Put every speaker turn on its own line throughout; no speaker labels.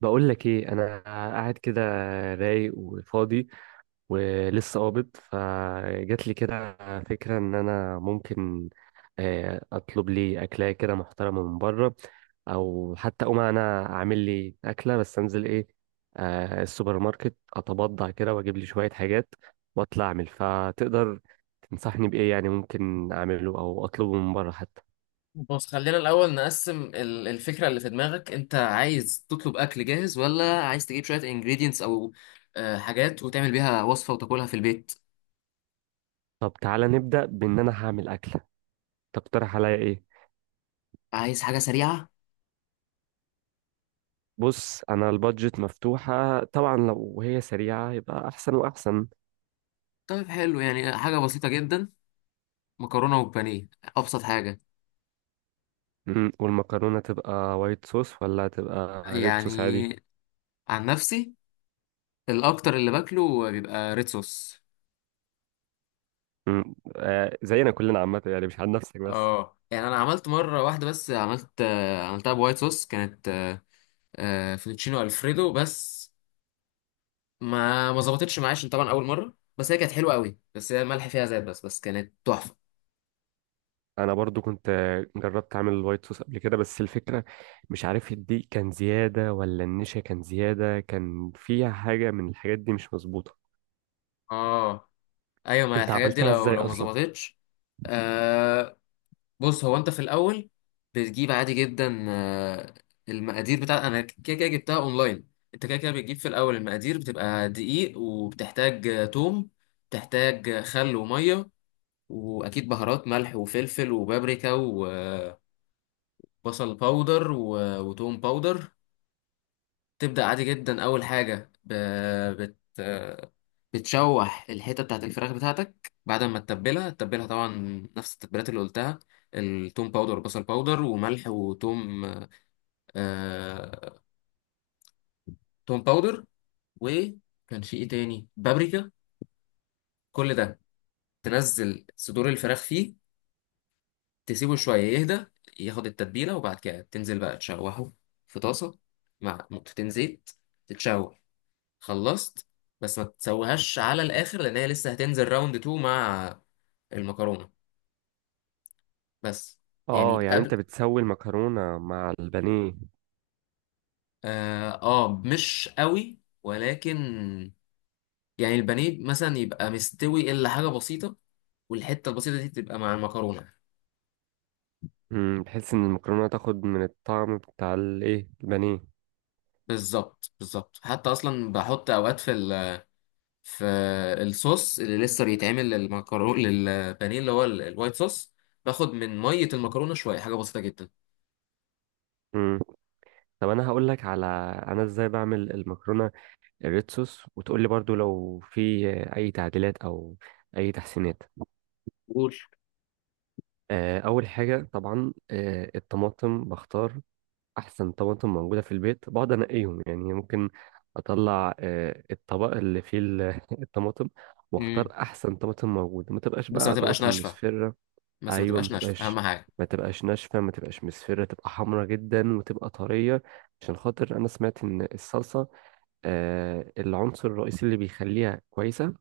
بقول لك ايه، انا قاعد كده رايق وفاضي، ولسه قابض. فجات لي كده فكره ان انا ممكن اطلب لي اكله كده محترمه من بره، او حتى اقوم انا اعمل لي اكله، بس انزل ايه السوبر ماركت، اتبضع كده واجيب لي شويه حاجات واطلع اعمل. فتقدر تنصحني بايه؟ يعني ممكن اعمله او اطلبه من بره حتى؟
بص، خلينا الأول نقسم الفكرة اللي في دماغك. أنت عايز تطلب أكل جاهز، ولا عايز تجيب شوية ingredients أو حاجات وتعمل بيها وصفة وتاكلها في البيت؟
طب تعالى نبدا بان انا هعمل اكله، تقترح عليا ايه؟
عايز حاجة سريعة؟
بص، انا البادجت مفتوحة طبعا، لو هي سريعة يبقى احسن واحسن.
طيب حلو، يعني حاجة بسيطة جدا، مكرونة وبانيه، أبسط حاجة.
مم. والمكرونة تبقى وايت صوص ولا تبقى ريد
يعني
صوص عادي؟
عن نفسي الأكتر اللي باكله بيبقى ريد صوص.
مم. آه، زينا كلنا عامة، يعني مش عن نفسك بس.
اه يعني أنا عملت مرة واحدة بس، عملت عملتها بوايت صوص، كانت فوتوتشينو ألفريدو، بس ما ظبطتش معايا عشان طبعا اول مره، بس هي كانت حلوه قوي، بس هي الملح فيها زاد، بس كانت تحفه.
انا برضو كنت جربت اعمل الوايت صوص قبل كده، بس الفكرة مش عارف الدقيق كان زيادة ولا النشا كان زيادة، كان فيها حاجة من الحاجات دي مش مظبوطة.
اه ايوه، ما
انت
الحاجات دي
عملتها
لو
ازاي
لو ما
اصلا؟
ظبطتش. آه بص، هو انت في الاول بتجيب عادي جدا، المقادير بتاع انا كده كده جبتها اونلاين. انت كده كده بتجيب في الاول المقادير، بتبقى دقيق، وبتحتاج توم، بتحتاج خل وميه، واكيد بهارات، ملح وفلفل وبابريكا وبصل باودر وتوم باودر. تبدأ عادي جدا، أول حاجة بت... بتشوح الحتة بتاعت الفراخ بتاعتك بعد ما تتبلها. تتبلها طبعا نفس التتبيلات اللي قلتها، التوم باودر والبصل باودر وملح وتوم، آه... توم باودر، وكان في ايه تاني، بابريكا، كل ده. تنزل صدور الفراخ فيه، تسيبه شوية يهدى ياخد التتبيلة، وبعد كده تنزل بقى تشوحه في طاسة مع نقطتين زيت. تتشوح، خلصت، بس ما تسويهاش على الاخر لان هي لسه هتنزل راوند 2 مع المكرونه بس.
اه
يعني
يعني
قبل،
انت بتسوي المكرونة مع البانيه؟
اه, مش قوي ولكن يعني البانيه مثلا يبقى مستوي الا حاجه بسيطه، والحته البسيطه دي تبقى مع المكرونه.
امم، بحيث ان المكرونه تاخد من الطعم بتاع الايه البانيه.
بالظبط، بالظبط، حتى اصلا بحط اوقات في ال في الصوص اللي لسه بيتعمل للمكرونه، للبانيه اللي هو الوايت صوص، باخد من ميه المكرونه شويه، حاجه بسيطه جدا.
امم. طب انا هقول لك على انا ازاي بعمل المكرونه الريد صوص، وتقول لي برضو لو في اي تعديلات او اي تحسينات.
قول.
اول حاجه طبعا الطماطم، بختار احسن طماطم موجوده في البيت، بقعد انقيهم، يعني ممكن اطلع الطبق اللي فيه الطماطم، واختار
امم،
احسن طماطم موجوده، ما تبقاش
بس ما
بقى
تبقاش
طماطم
ناشفه،
مصفرة.
بس ما
ايوه، ما
تبقاش ناشفه
تبقاش،
اهم حاجه.
ما تبقاش ناشفه، ما تبقاش مصفره، تبقى حمرا جدا وتبقى طريه. عشان خاطر انا سمعت ان الصلصه العنصر الرئيسي اللي بيخليها كويسه،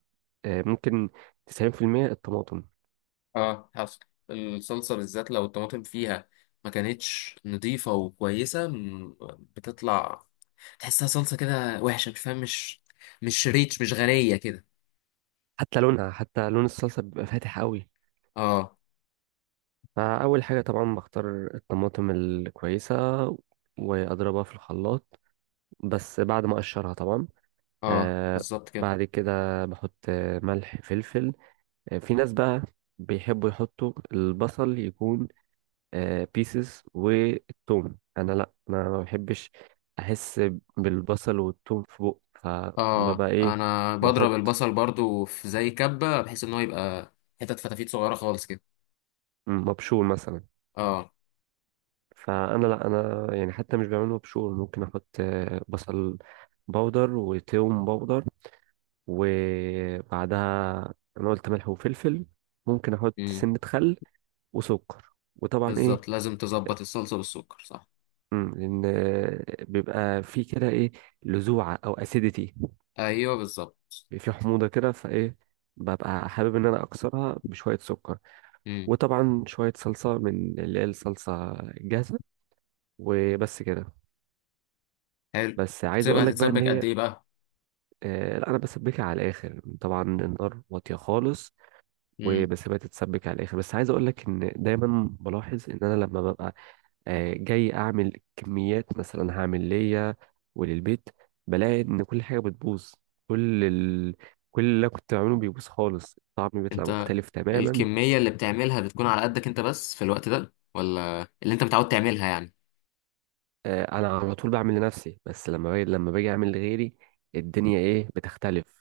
ممكن 90% الطماطم.
اه حصل، الصلصه بالذات لو الطماطم فيها ما كانتش نظيفه وكويسه، بتطلع تحسها صلصه كده وحشه، مش فاهم، مش ريتش، مش غنيه كده.
حتى لونها، حتى لون الصلصه بيبقى فاتح قوي.
اه.
فاول حاجه طبعا بختار الطماطم الكويسه واضربها في الخلاط، بس بعد ما اقشرها طبعا.
اه
آه
بالظبط كده.
بعد كده بحط ملح فلفل. في ناس بقى بيحبوا يحطوا البصل يكون بيسز والثوم، انا لا، انا ما بحبش احس بالبصل والثوم في بق،
اه
فببقى ايه
انا بضرب
بحط
البصل برضو في زي كبه، بحيث ان هو يبقى حتت فتافيت صغيره خالص كده.
مبشور مثلا.
اه.
فانا لا، انا يعني حتى مش بعمل مبشور، ممكن احط بصل بودر وثوم بودر. وبعدها انا قلت ملح وفلفل، ممكن احط
امم.
سنة خل وسكر، وطبعا
بالظبط،
ايه.
لازم تظبط الصلصه بالسكر، صح؟
امم، لان بيبقى في كده ايه، لذوعه او اسيديتي،
ايوه بالظبط.
في حموضه كده، فايه ببقى حابب ان انا اكسرها بشويه سكر.
امم.
وطبعا شويه صلصه من اللي هي الصلصه الجاهزه، وبس كده.
حلو،
بس عايز
بتسيبها
اقول لك بقى ان
تتسبك قد
هي
ايه بقى؟
آه، لا انا بسبكها على الاخر طبعا، النار واطيه خالص وبسيبها تتسبك على الاخر. بس عايز اقول لك ان دايما بلاحظ ان انا لما ببقى جاي اعمل كميات، مثلا هعمل ليا وللبيت، بلاقي ان كل حاجه بتبوظ. كل ال... كل اللي أنا كنت بعمله بيبوظ خالص، الطعم بيطلع
انت
مختلف تماما.
الكمية اللي بتعملها بتكون على قدك انت بس في الوقت ده، ولا اللي انت متعود تعملها يعني؟
انا على طول بعمل لنفسي، بس لما باجي اعمل لغيري الدنيا ايه بتختلف.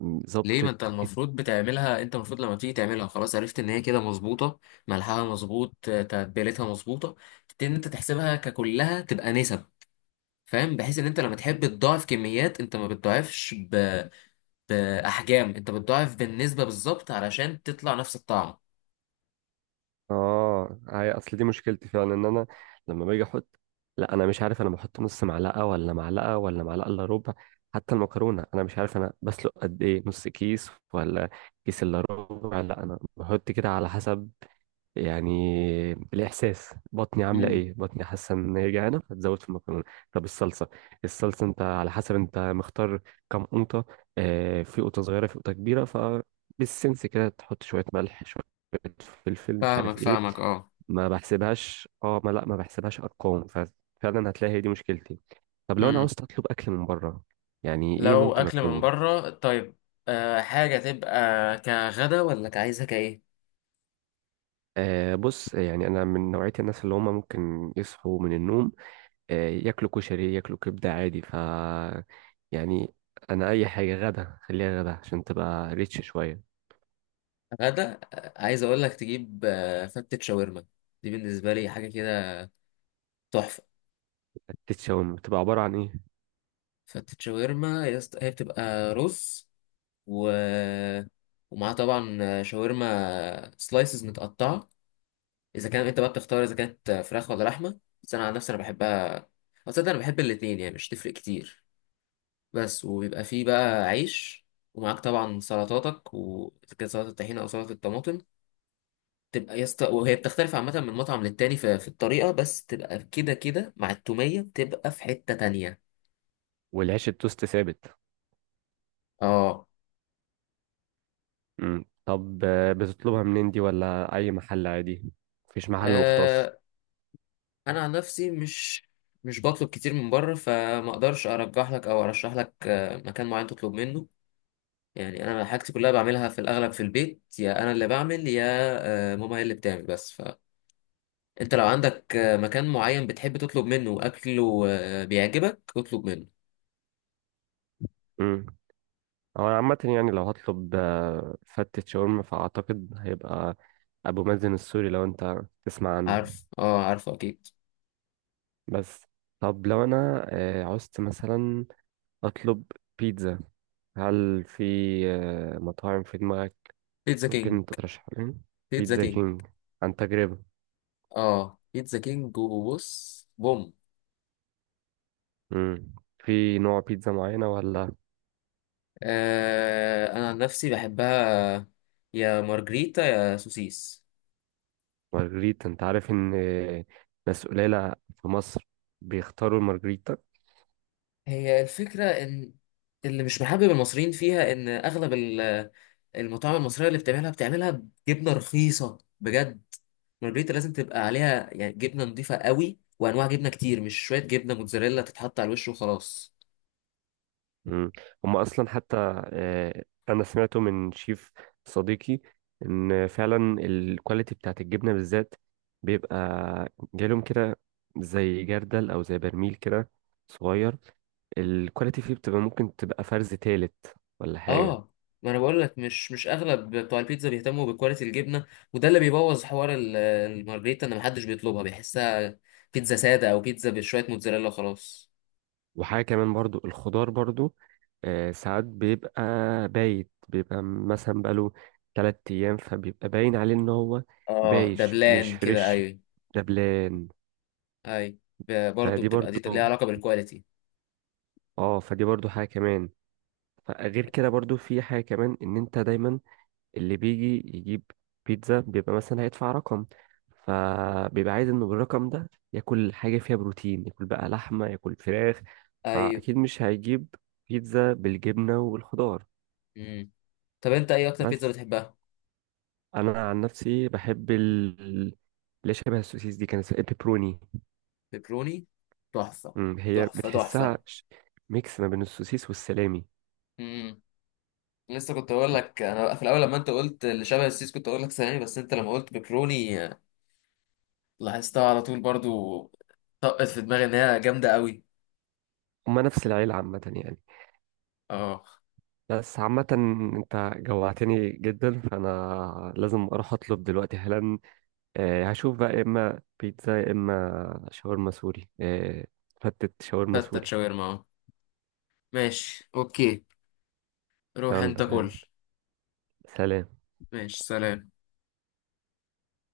ليه؟ ما
ظبطت.
انت المفروض بتعملها، انت المفروض لما تيجي تعملها خلاص عرفت ان هي كده مظبوطة، ملحها مظبوط، تتبيلتها مظبوطة. تبتدي ان انت تحسبها ككلها تبقى نسب، فاهم، بحيث ان انت لما تحب تضاعف كميات، انت ما بتضاعفش باحجام، انت بتضاعف بالنسبة، بالظبط علشان تطلع نفس الطعم.
اه، هي اصل دي مشكلتي فعلا، ان انا لما باجي احط، لا انا مش عارف، انا بحط نص معلقه ولا معلقه ولا معلقه الا ربع. حتى المكرونه، انا مش عارف انا بسلق قد ايه، نص كيس ولا كيس الا ربع، لا انا بحط كده على حسب يعني الاحساس. بطني عامله
مم.
ايه، بطني حاسه ان هي جعانه فتزود في المكرونه. طب الصلصه، الصلصه انت على حسب انت مختار كم قوطه، آه، في قوطه صغيره في قوطه كبيره، فبالسنس كده تحط شويه ملح شويه فلفل مش عارف
فاهمك،
ايه،
فاهمك.
ما بحسبهاش. اه، ما لا، ما بحسبهاش ارقام، ففعلا هتلاقي هي دي مشكلتي. طب لو انا
اه
عاوز اطلب اكل من بره، يعني ايه
لو
ممكن
اكل من
اطلبه؟
بره، طيب أه حاجه تبقى كغدا، ولا كعايزها كايه؟
بص، يعني انا من نوعيه الناس اللي هم ممكن يصحوا من النوم ياكلوا كشري ياكلوا كبده عادي، ف يعني انا اي حاجه غدا خليها غدا عشان تبقى ريتش شويه.
غدا عايز اقول لك تجيب أه فتة شاورما، دي بالنسبه لي حاجه كده تحفه.
التتشاوم بتبقى عباره عن ايه؟
فتة شاورما يا اسطى- هي بتبقى رز، و ومعاها طبعا شاورما سلايسز متقطعه، اذا كان انت بقى بتختار اذا كانت فراخ ولا لحمه، بس انا عن نفسي انا بحبها، أو تصدق انا بحب الاتنين، يعني مش تفرق كتير. بس وبيبقى فيه بقى عيش، ومعاك طبعا سلطاتك وكده، سلطة الطحينة أو سلطة الطماطم، تبقى وهي بتختلف عامة من مطعم للتاني في الطريقة، بس تبقى كده كده مع التومية، بتبقى في حتة تانية.
والعيش التوست ثابت؟
اه.
مم. طب بتطلبها منين دي؟ ولا اي محل عادي، مفيش محل مختص؟
آه، أنا عن نفسي مش بطلب كتير من بره، فما اقدرش ارجح لك او ارشح لك مكان معين تطلب منه. يعني انا حاجتي كلها بعملها في الاغلب في البيت، يا انا اللي بعمل، يا ماما هي اللي بتعمل، بس ف انت لو عندك مكان معين بتحب تطلب منه اكله بيعجبك، اطلب منه.
مم. هو عامة يعني لو هطلب فتة شاورما، فأعتقد هيبقى أبو مازن السوري، لو أنت تسمع عنه.
عارف، اه عارفه اكيد.
بس، طب لو أنا عوزت مثلا أطلب بيتزا، هل في مطاعم في دماغك
بيتزا كينج.
ممكن تترشح لي؟
بيتزا
بيتزا
كينج.
كينج، عن تجربة؟
اه بيتزا كينج، وبص بوم.
مم. في نوع بيتزا معينة ولا؟
آه انا عن نفسي بحبها يا مارجريتا يا سوسيس.
مارجريتا، أنت عارف إن ناس قليلة في مصر بيختاروا المارجريتا.
هي الفكره ان اللي مش محبب المصريين فيها ان اغلب المطاعم المصريه اللي بتعملها بتعملها بجبنه رخيصه بجد. مارجريتا لازم تبقى عليها يعني جبنه نضيفه قوي وانواع جبنه كتير، مش شويه جبنه موتزاريلا تتحط على الوش وخلاص.
مم. هم اصلا حتى انا سمعته من شيف صديقي، ان فعلا الكواليتي بتاعت الجبنه بالذات بيبقى جالهم كده زي جردل او زي برميل كده صغير، الكواليتي فيه بتبقى ممكن تبقى فرز تالت ولا حاجه.
اه، ما انا بقول لك، مش اغلب بتوع البيتزا بيهتموا بكواليتي الجبنه، وده اللي بيبوظ حوار المارجريتا، ان محدش بيطلبها، بيحسها بيتزا ساده، او بيتزا بشويه موتزاريلا وخلاص.
وحاجه كمان برضو الخضار برضو ساعات بيبقى بايت، بيبقى مثلا بقاله 3 ايام، فبيبقى باين عليه ان هو
اه
بايش مش
دبلان كده،
فريش،
ايوه.
دبلان.
ايوه برضه
فدي
بتبقى دي
برضو.
ليها علاقه بالكواليتي.
اه، فدي برضو حاجة كمان. فغير كده برضو في حاجة كمان، ان انت دايما اللي بيجي يجيب بيتزا بيبقى مثلا هيدفع رقم، فبيبقى عايز انه بالرقم ده ياكل حاجة فيها بروتين، ياكل بقى لحمة ياكل فراخ،
ايوه.
فأكيد مش هيجيب بيتزا بالجبنة والخضار.
امم. طب انت ايه اكتر بيتزا
بس
بتحبها؟
أنا عن نفسي بحب ال اللي شبه السوسيس دي، كانت اسمها بيبروني.
بيبروني، تحفه،
هي
تحفه تحفه.
بتحسها ميكس ما بين السوسيس والسلامي.
امم، لسه كنت اقول لك، انا في الاول لما انت قلت اللي شبه السيس كنت اقول لك ثواني، بس انت لما قلت بكروني لاحظتها على طول برضو، طقت في دماغي ان هي جامده قوي.
هما نفس العيلة عامة يعني.
اه.
بس عامة، انت جوعتني جدا، فانا لازم اروح اطلب دلوقتي حالا. هشوف بقى يا اما بيتزا يا اما شاورما سوري فتت شاورما
فتت
سوري.
شاورما اه، ماشي اوكي، روح انت
يلا
كل.
يلا، سلام.
ماشي سلام.